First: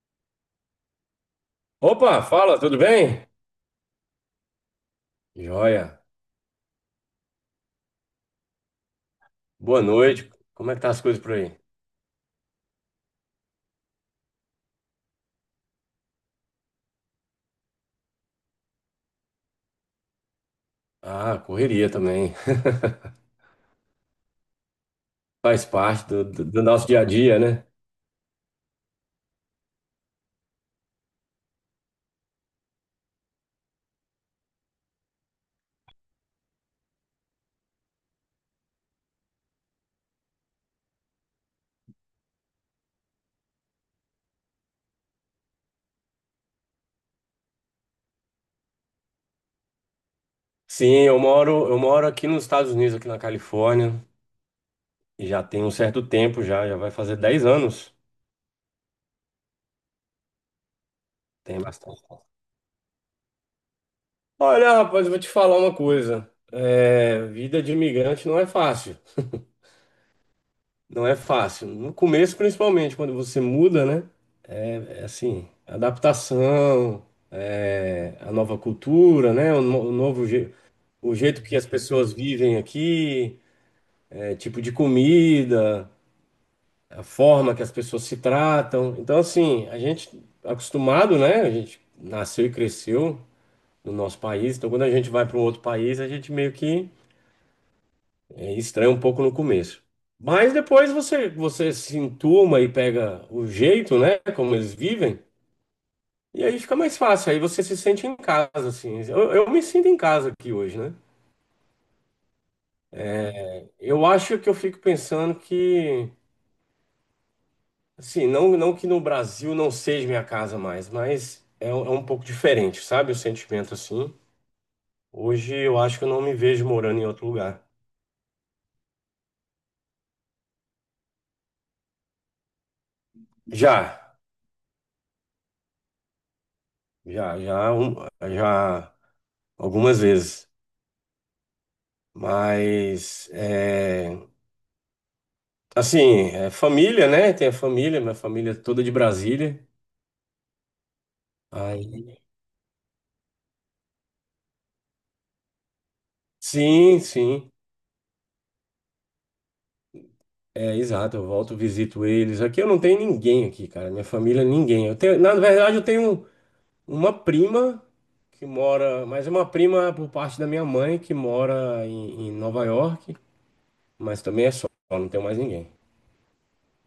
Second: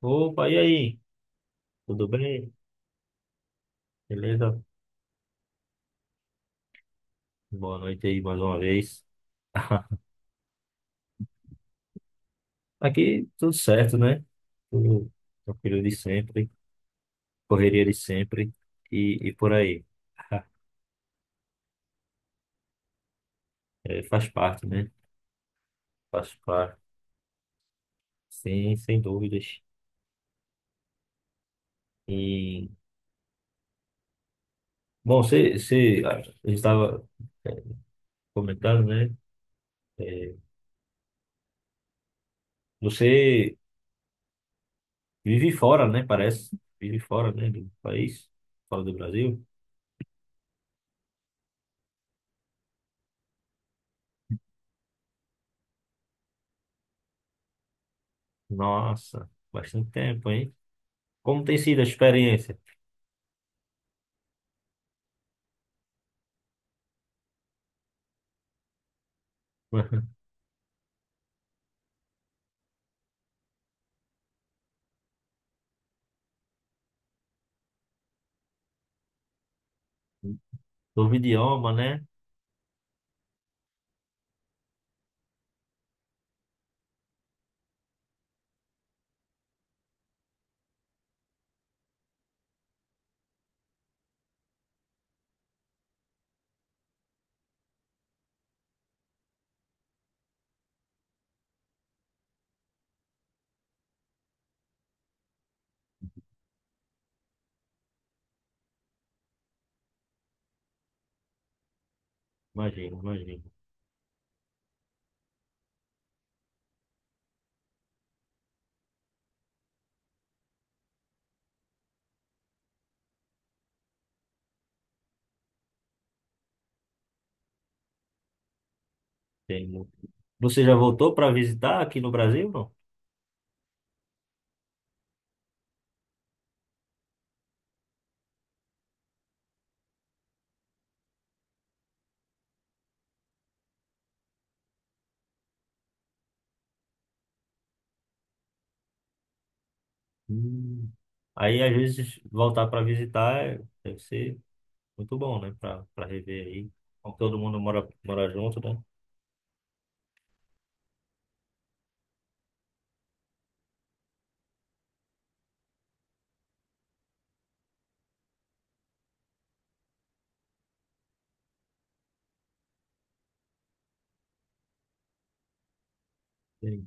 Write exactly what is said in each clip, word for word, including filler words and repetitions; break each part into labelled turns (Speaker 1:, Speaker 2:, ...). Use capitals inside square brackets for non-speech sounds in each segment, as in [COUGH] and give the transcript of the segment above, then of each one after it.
Speaker 1: Opa, e aí? Tudo
Speaker 2: Opa,
Speaker 1: bem?
Speaker 2: fala, tudo bem?
Speaker 1: Beleza?
Speaker 2: Joia.
Speaker 1: Boa noite aí mais uma vez.
Speaker 2: Boa
Speaker 1: [LAUGHS]
Speaker 2: noite. Como é que tá as coisas por aí?
Speaker 1: Aqui tudo certo, né? Tudo tranquilo de sempre, correria de sempre e, e por aí. [LAUGHS]
Speaker 2: Ah, correria também.
Speaker 1: É, faz parte, né?
Speaker 2: [LAUGHS] Faz parte do,
Speaker 1: Faz
Speaker 2: do- do
Speaker 1: parte,
Speaker 2: nosso dia a dia, né?
Speaker 1: sim, sem dúvidas. E, bom, você, você, a gente estava comentando, né? É, você vive fora, né? Parece. Vive fora, né? Do país, fora do Brasil.
Speaker 2: Sim, eu moro, eu moro aqui nos Estados Unidos, aqui na Califórnia, e já tem um certo tempo já, já vai fazer dez anos.
Speaker 1: Nossa, bastante tempo, hein? Como tem
Speaker 2: Tem
Speaker 1: sido a
Speaker 2: bastante.
Speaker 1: experiência?
Speaker 2: Olha, rapaz, eu vou te falar uma coisa. É, vida de imigrante não é fácil.
Speaker 1: [LAUGHS]
Speaker 2: Não é fácil. No começo, principalmente, quando você muda, né? É assim, adaptação, é, a nova cultura, né? O, no- o novo je-
Speaker 1: Novo
Speaker 2: o jeito que as
Speaker 1: idioma, né?
Speaker 2: pessoas vivem aqui, é, tipo de comida, a forma que as pessoas se tratam. Então, assim, a gente acostumado, né? A gente nasceu e cresceu no nosso país. Então, quando a gente vai para um outro país, a gente meio que é, estranha um pouco no começo. Mas depois você, você se entuma e pega o jeito, né? Como eles vivem. E aí fica mais fácil, aí você se sente em casa, assim. Eu, eu me sinto em casa aqui hoje, né?
Speaker 1: Imagino, imagino.
Speaker 2: Eu acho que eu fico pensando que, assim, não, não que no Brasil não seja minha casa mais, mas é, um- é um pouco diferente, sabe? O sentimento, assim. Hoje eu acho que eu não me vejo morando em outro lugar.
Speaker 1: Tem muito. Você já voltou para visitar aqui no Brasil, não?
Speaker 2: Já, já, já, um- já algumas vezes. Mas, é, assim, é família, né? Tem a família, minha família é toda de Brasília.
Speaker 1: Hum. Aí, às
Speaker 2: Aí,
Speaker 1: vezes, voltar para visitar é- deve ser muito bom, né? Para para rever aí.
Speaker 2: sim,
Speaker 1: Como Todo
Speaker 2: sim.
Speaker 1: mundo mora, mora junto, né?
Speaker 2: É, exato, eu volto, visito eles. Aqui eu não tenho ninguém aqui, cara. Minha família, ninguém. Eu tenho, na verdade, eu tenho uma prima que mora, mas é uma prima por parte da minha mãe que mora em, em Nova York, mas também é só, não tenho mais ninguém.
Speaker 1: Sim.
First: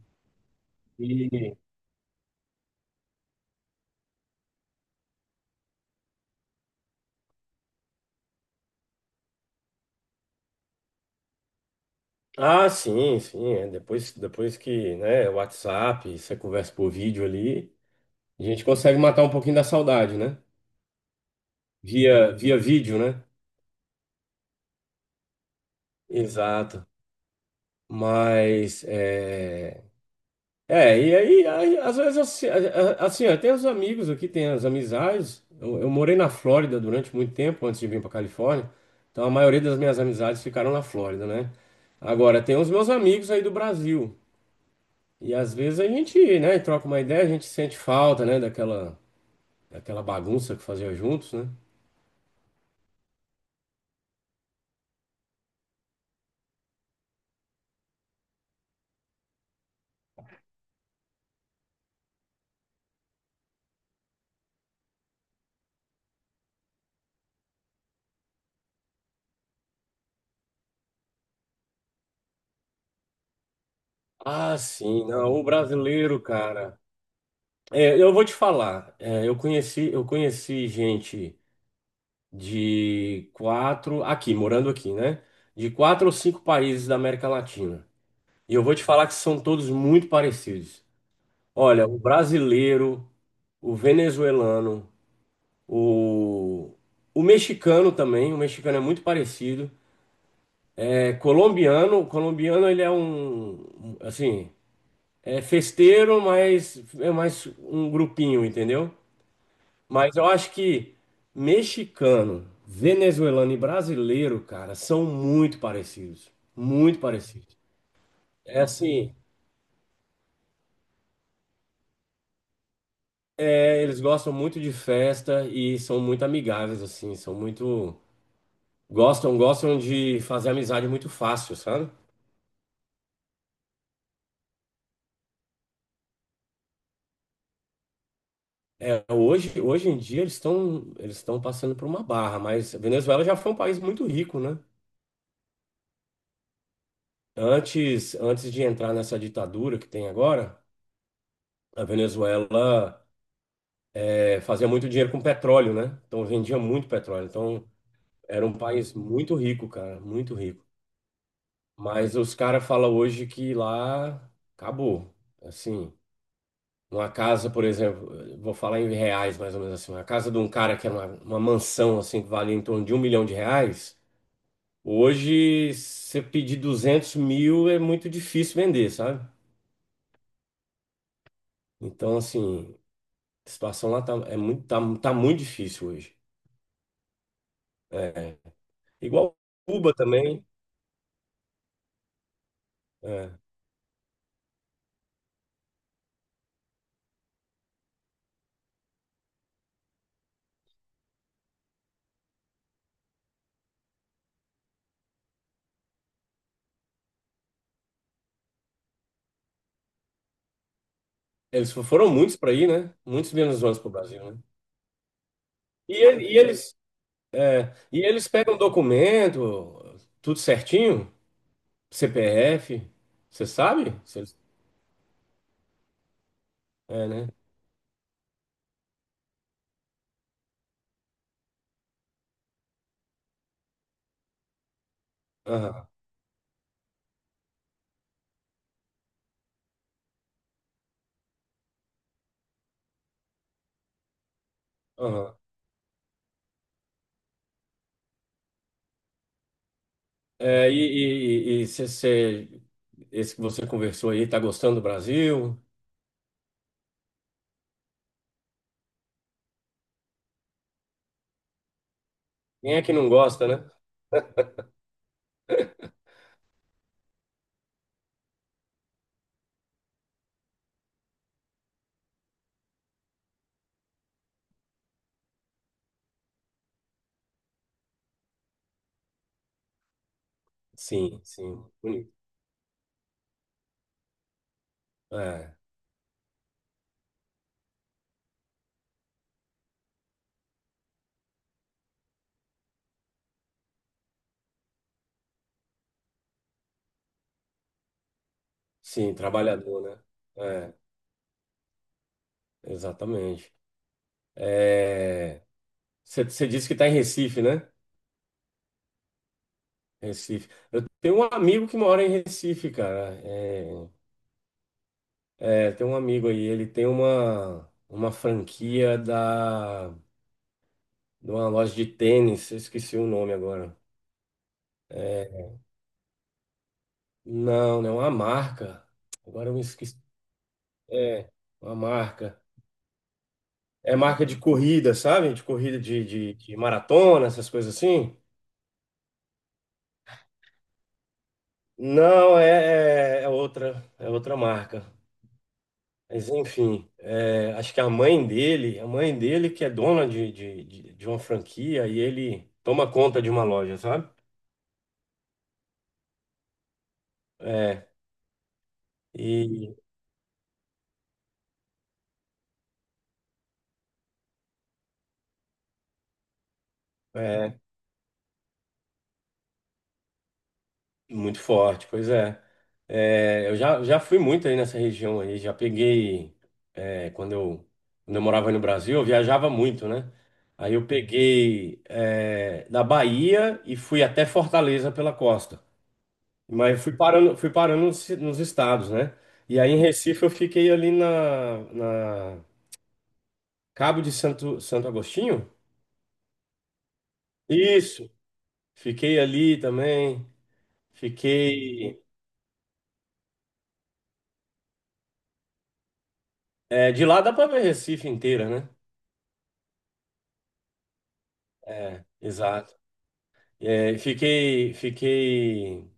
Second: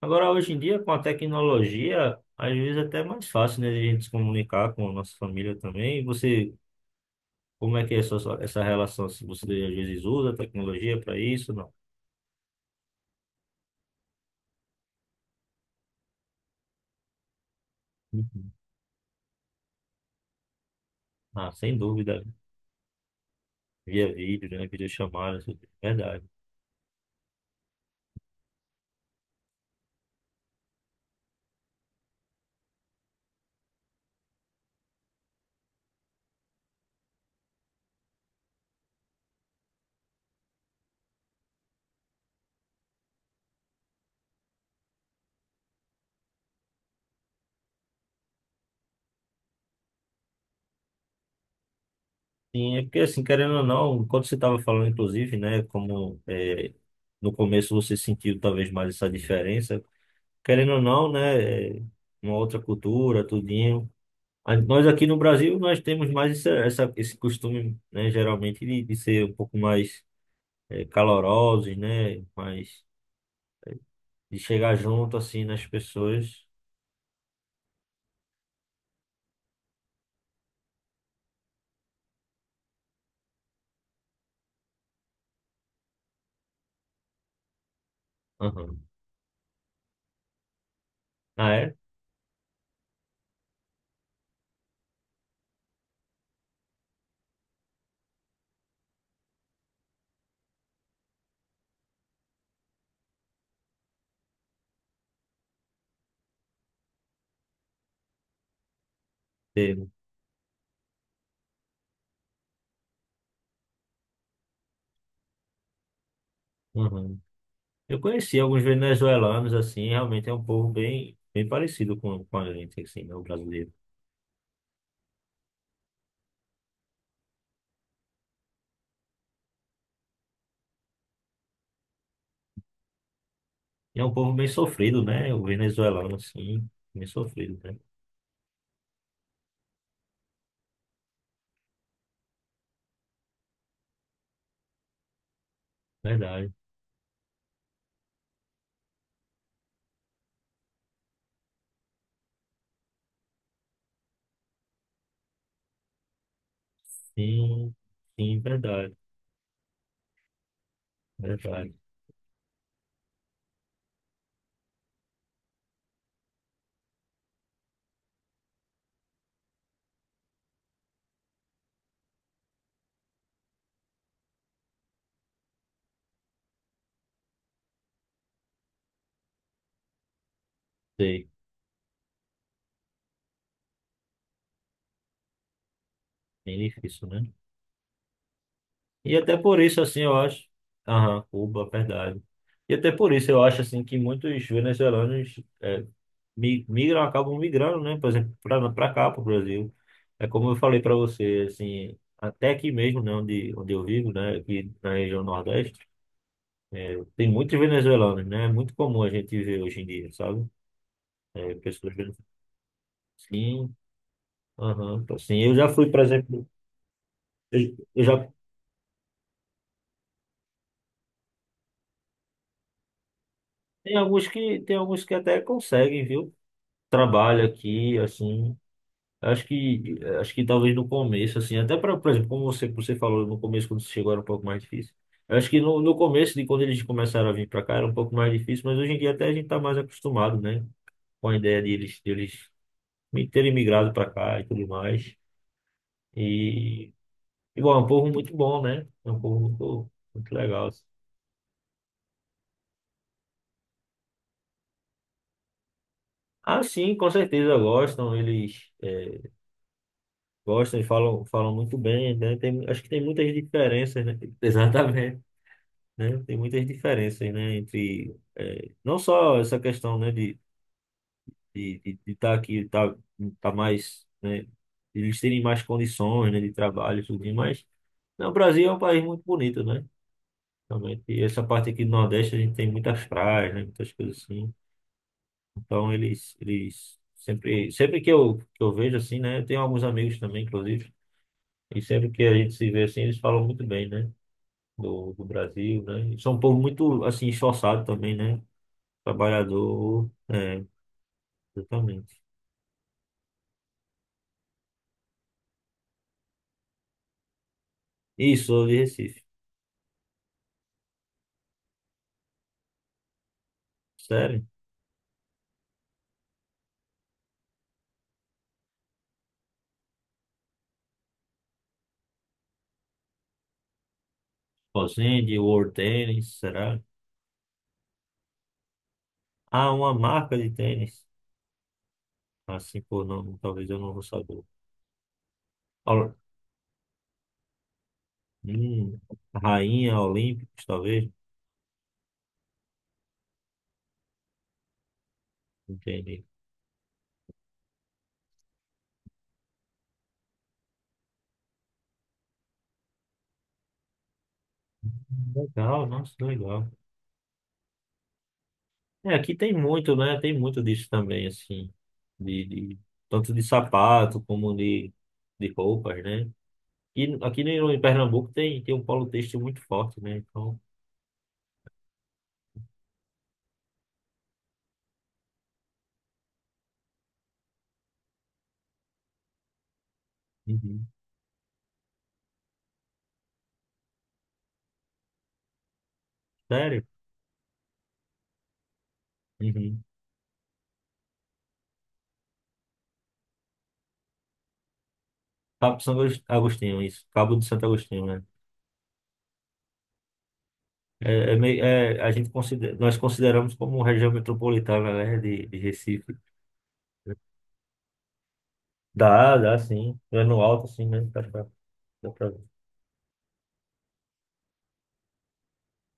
Speaker 1: Agora, hoje em dia, com a
Speaker 2: E-
Speaker 1: tecnologia, às vezes é até é mais fácil, né? De a gente se comunicar com a nossa família também. E você, como é que é essa, essa relação? Se você, às vezes, usa a tecnologia para isso, não?
Speaker 2: Ah, sim, sim. é, Depois, depois que, né, WhatsApp, você conversa por vídeo ali, a
Speaker 1: Uhum.
Speaker 2: gente consegue matar um pouquinho da saudade, né?
Speaker 1: Ah, sem dúvida.
Speaker 2: Via, via vídeo, né?
Speaker 1: Via vídeo, né? Videochamada, isso tudo. Verdade.
Speaker 2: Exato. Mas é, É, e aí, aí, às vezes, assim, a- a- assim, ó, tem os amigos aqui, tem as amizades. Eu, eu morei na Flórida durante muito tempo antes de vir para Califórnia, então a maioria das minhas amizades ficaram na Flórida, né? Agora, tem os meus amigos aí do Brasil, e às vezes a gente, né, troca uma ideia, a gente sente falta, né, daquela, daquela bagunça que fazia juntos, né?
Speaker 1: Sim, é porque assim, querendo ou não, enquanto você estava falando, inclusive, né, como é, no começo você sentiu talvez mais essa diferença, querendo ou não, né, é, uma outra cultura, tudinho. A- Nós aqui no Brasil, nós temos mais essa, essa- esse costume, né, geralmente de, de ser um pouco mais é, calorosos, né, mais de
Speaker 2: Ah,
Speaker 1: chegar
Speaker 2: sim,
Speaker 1: junto,
Speaker 2: não, o
Speaker 1: assim, nas
Speaker 2: brasileiro,
Speaker 1: pessoas.
Speaker 2: cara. É, eu vou te falar, é, eu conheci, eu conheci gente de quatro, aqui, morando aqui, né? De quatro ou cinco países da América Latina. E eu vou
Speaker 1: Aham.
Speaker 2: te falar que são todos muito parecidos.
Speaker 1: Ah, é?
Speaker 2: Olha, o brasileiro, o venezuelano, o, o mexicano também, o mexicano é muito parecido. É colombiano, o colombiano ele é um, um, assim, é festeiro, mas é mais um grupinho, entendeu?
Speaker 1: Teve.
Speaker 2: Mas eu acho que mexicano, venezuelano e brasileiro, cara, são muito parecidos. Muito parecidos.
Speaker 1: Eu conheci
Speaker 2: É
Speaker 1: alguns
Speaker 2: assim,
Speaker 1: venezuelanos, assim, realmente é um povo bem, bem parecido com, com a gente, assim, né, o brasileiro.
Speaker 2: é, eles gostam muito de festa e são muito amigáveis, assim, são muito. Gostam, gostam de fazer amizade muito fácil, sabe?
Speaker 1: E é um povo bem sofrido, né? O venezuelano, assim, bem sofrido, né?
Speaker 2: É, hoje, hoje em dia eles estão eles estão passando por uma barra, mas a Venezuela já foi um país muito rico, né?
Speaker 1: Verdade.
Speaker 2: Antes, antes de entrar nessa ditadura que tem agora, a Venezuela é, fazia muito dinheiro com petróleo, né? Então vendia muito petróleo. Então
Speaker 1: Sim, sim,
Speaker 2: era um país
Speaker 1: verdade,
Speaker 2: muito rico, cara, muito rico.
Speaker 1: verdade.
Speaker 2: Mas os caras falam hoje que lá acabou. Assim, uma casa, por exemplo, eu vou falar em reais mais ou menos assim, uma casa de um cara que era uma, uma mansão assim que valia em torno de um milhão de reais, hoje você pedir duzentos mil é muito difícil vender, sabe?
Speaker 1: Sei,
Speaker 2: Então assim, a situação lá tá, é muito, tá, tá muito difícil hoje.
Speaker 1: bem difícil, né?
Speaker 2: É,
Speaker 1: E até
Speaker 2: igual
Speaker 1: por isso,
Speaker 2: Cuba
Speaker 1: assim, eu
Speaker 2: também.
Speaker 1: acho... Aham, Cuba, verdade. E até por isso
Speaker 2: É.
Speaker 1: eu acho, assim, que muitos venezuelanos eh, mi- migram, acabam migrando, né? Por exemplo, para cá, para o Brasil. É como eu falei para você, assim, até aqui mesmo, né, onde, onde eu vivo, né, aqui na região Nordeste, tem muitos venezuelanos, né? É muito comum a gente ver hoje em dia, sabe? É,
Speaker 2: Eles
Speaker 1: pessoas
Speaker 2: foram muitos
Speaker 1: venezuelanas.
Speaker 2: para ir, né? Muitos
Speaker 1: Sim,
Speaker 2: venezuelanos para o Brasil, né?
Speaker 1: aham, então, assim, eu já fui,
Speaker 2: E,
Speaker 1: por
Speaker 2: ele- e
Speaker 1: exemplo,
Speaker 2: eles,
Speaker 1: eu,
Speaker 2: e
Speaker 1: eu
Speaker 2: eles
Speaker 1: já
Speaker 2: pegam documento, tudo certinho, C P F, você sabe?
Speaker 1: tem
Speaker 2: Se
Speaker 1: alguns
Speaker 2: eles-
Speaker 1: que tem alguns que até conseguem, viu?
Speaker 2: É, né?
Speaker 1: Trabalho aqui, assim, acho que, acho que talvez no começo, assim, até para, por exemplo, como você, você falou no começo, quando você chegou era um pouco mais difícil. Eu acho que no,
Speaker 2: Aham,
Speaker 1: no começo, de quando eles começaram a vir para cá, era um pouco mais difícil, mas hoje em dia até a gente está mais acostumado, né? Com a ideia de eles, de eles mi- terem migrado para cá e tudo mais.
Speaker 2: aham.
Speaker 1: E, e, bom, é um povo muito bom, né? É um povo muito, muito legal,
Speaker 2: É,
Speaker 1: assim.
Speaker 2: e e, você, esse que você conversou aí, tá gostando do Brasil?
Speaker 1: Ah, sim, com certeza gostam, eles eh, gostam e falam, falam muito bem, né? Tem,
Speaker 2: Quem é
Speaker 1: acho que
Speaker 2: que
Speaker 1: tem
Speaker 2: não
Speaker 1: muitas
Speaker 2: gosta, né?
Speaker 1: diferenças, né? [LAUGHS] Exatamente. Né? Tem muitas diferenças, né? Entre eh, não só essa questão, né, de de de estar aqui, tá, tá mais, né? De eles terem mais condições, né, de trabalho, e tudo mais. Não, o Brasil é um país muito bonito, né? Realmente.
Speaker 2: Sim,
Speaker 1: E essa
Speaker 2: sim,
Speaker 1: parte aqui do
Speaker 2: bonito.
Speaker 1: Nordeste a gente tem muitas praias, né? Muitas coisas assim.
Speaker 2: É,
Speaker 1: Então eles eles sempre sempre que eu que eu vejo assim, né? Eu tenho alguns amigos também, inclusive. E sempre que a gente se vê assim, eles falam muito bem, né? Do, do Brasil, né? E são um povo muito, assim, esforçado também, né?
Speaker 2: sim, trabalhador, né?
Speaker 1: Trabalhador, é,
Speaker 2: É,
Speaker 1: exatamente.
Speaker 2: exatamente. É, você disse que está em Recife, né?
Speaker 1: Isso, sou de Recife.
Speaker 2: Recife. Eu tenho um amigo que mora em Recife, cara. É,
Speaker 1: Sério?
Speaker 2: é, tem um amigo aí, ele tem uma, uma franquia da, de uma loja de tênis, eu esqueci o nome agora.
Speaker 1: Fazende, World Tênis, será?
Speaker 2: Não, não, né, uma marca. Agora eu me
Speaker 1: Ah, uma
Speaker 2: esqueci.
Speaker 1: marca de tênis.
Speaker 2: É, uma marca.
Speaker 1: Assim por nome, talvez eu não
Speaker 2: É
Speaker 1: vou
Speaker 2: marca de
Speaker 1: saber.
Speaker 2: corrida, sabe? De corrida de,
Speaker 1: Ol-
Speaker 2: de, de maratona, essas coisas assim.
Speaker 1: Hum, Rainha Olímpicos, talvez.
Speaker 2: Não, é, é, é outra, é outra marca.
Speaker 1: Entendi.
Speaker 2: Mas enfim, é, acho que a mãe dele, a mãe dele que é dona de, de, de de uma franquia e ele toma conta de uma loja, sabe?
Speaker 1: Legal, nossa, legal.
Speaker 2: É,
Speaker 1: É, aqui tem
Speaker 2: e
Speaker 1: muito, né? Tem muito disso também, assim. De, de- tanto de sapato como de, de roupas, né? E aqui
Speaker 2: é
Speaker 1: no- em Pernambuco tem, tem um polo têxtil muito forte, né? Então,
Speaker 2: muito forte, pois é. É, eu já, já fui muito aí nessa região aí, já peguei, é, quando eu, quando eu morava aí no Brasil, eu viajava muito, né? Aí eu
Speaker 1: uhum.
Speaker 2: peguei, é, da Bahia e fui até Fortaleza pela costa. Mas eu
Speaker 1: Sério?
Speaker 2: fui parando, fui parando nos, nos estados, né? E aí em
Speaker 1: Uhum.
Speaker 2: Recife eu fiquei ali na, na Cabo de Santo, Santo Agostinho.
Speaker 1: Cabo de São Agus- Agostinho, isso. Cabo de Santo Agostinho,
Speaker 2: Isso,
Speaker 1: né?
Speaker 2: fiquei ali também.
Speaker 1: É, é meio- é,
Speaker 2: Fiquei.
Speaker 1: a gente considera, nós consideramos como região metropolitana, né, de, de Recife.
Speaker 2: É, de lá dá para ver Recife inteira, né?
Speaker 1: Dá, dá sim. É no alto, sim, mesmo. Dá pra,
Speaker 2: É,
Speaker 1: dá pra... ver.
Speaker 2: exato. É, fiquei, fiquei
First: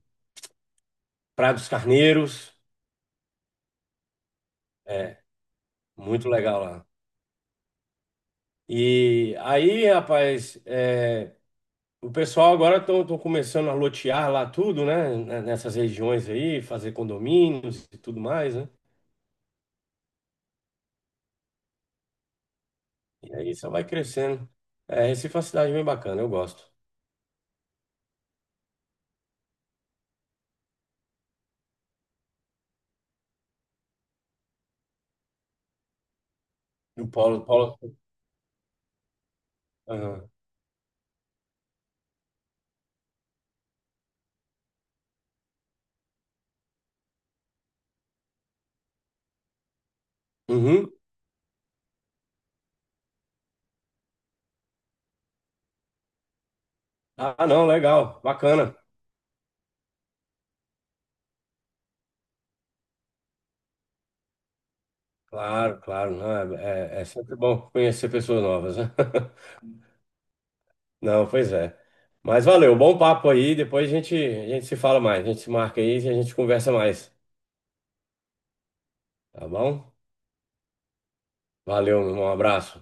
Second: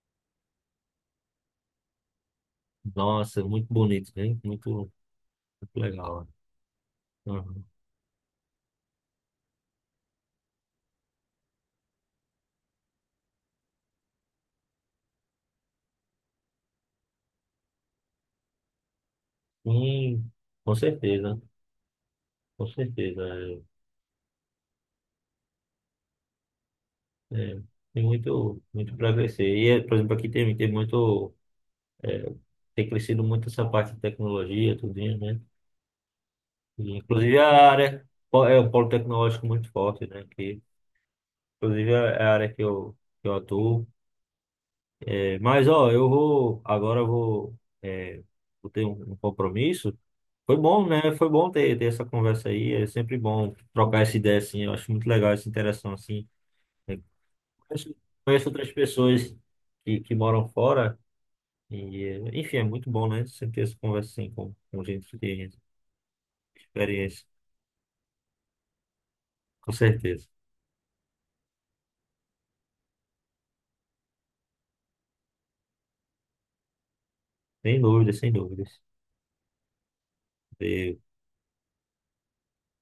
Speaker 2: Praia dos Carneiros.
Speaker 1: Nossa, muito bonito, hein? Muito,
Speaker 2: É,
Speaker 1: muito legal,
Speaker 2: muito legal lá.
Speaker 1: né? Uhum.
Speaker 2: E aí, rapaz, é, o pessoal agora estão começando a lotear lá tudo, né? N- Nessas regiões aí, fazer condomínios e tudo mais, né?
Speaker 1: Sim, com certeza, com certeza.
Speaker 2: E aí só vai crescendo. É, Recife é uma cidade bem bacana, eu gosto.
Speaker 1: É, é, tem muito, muito para crescer. E, é, por exemplo, aqui tem, tem muito, é, tem crescido muito essa parte de tecnologia, tudo, né?
Speaker 2: O
Speaker 1: Inclusive
Speaker 2: Paulo,
Speaker 1: a
Speaker 2: Paulo.
Speaker 1: área po- é o polo tecnológico muito forte, né?
Speaker 2: Aham.
Speaker 1: Que, inclusive é a área que eu, que eu atuo. É, mas ó, eu vou agora eu vou, é, vou ter um, um compromisso. Foi bom,
Speaker 2: Uhum.
Speaker 1: né? Foi bom ter, ter essa conversa aí. É sempre bom trocar essa ideia assim. Eu acho muito legal essa interação assim. Eu
Speaker 2: Ah, não,
Speaker 1: conheço,
Speaker 2: legal,
Speaker 1: conheço outras
Speaker 2: bacana.
Speaker 1: pessoas que, que moram fora e é, enfim, é muito bom, né? Sempre ter essa conversa assim com, com gente que tem
Speaker 2: Claro, claro, não, é, é- é
Speaker 1: experiência,
Speaker 2: sempre bom conhecer pessoas novas, né? [LAUGHS]
Speaker 1: com certeza.
Speaker 2: Não, pois é. Mas valeu, bom papo aí. Depois a gente, a gente se fala mais, a gente se marca aí e a gente conversa mais,
Speaker 1: Sem dúvidas, sem dúvidas.
Speaker 2: tá bom? Valeu, meu irmão, um abraço.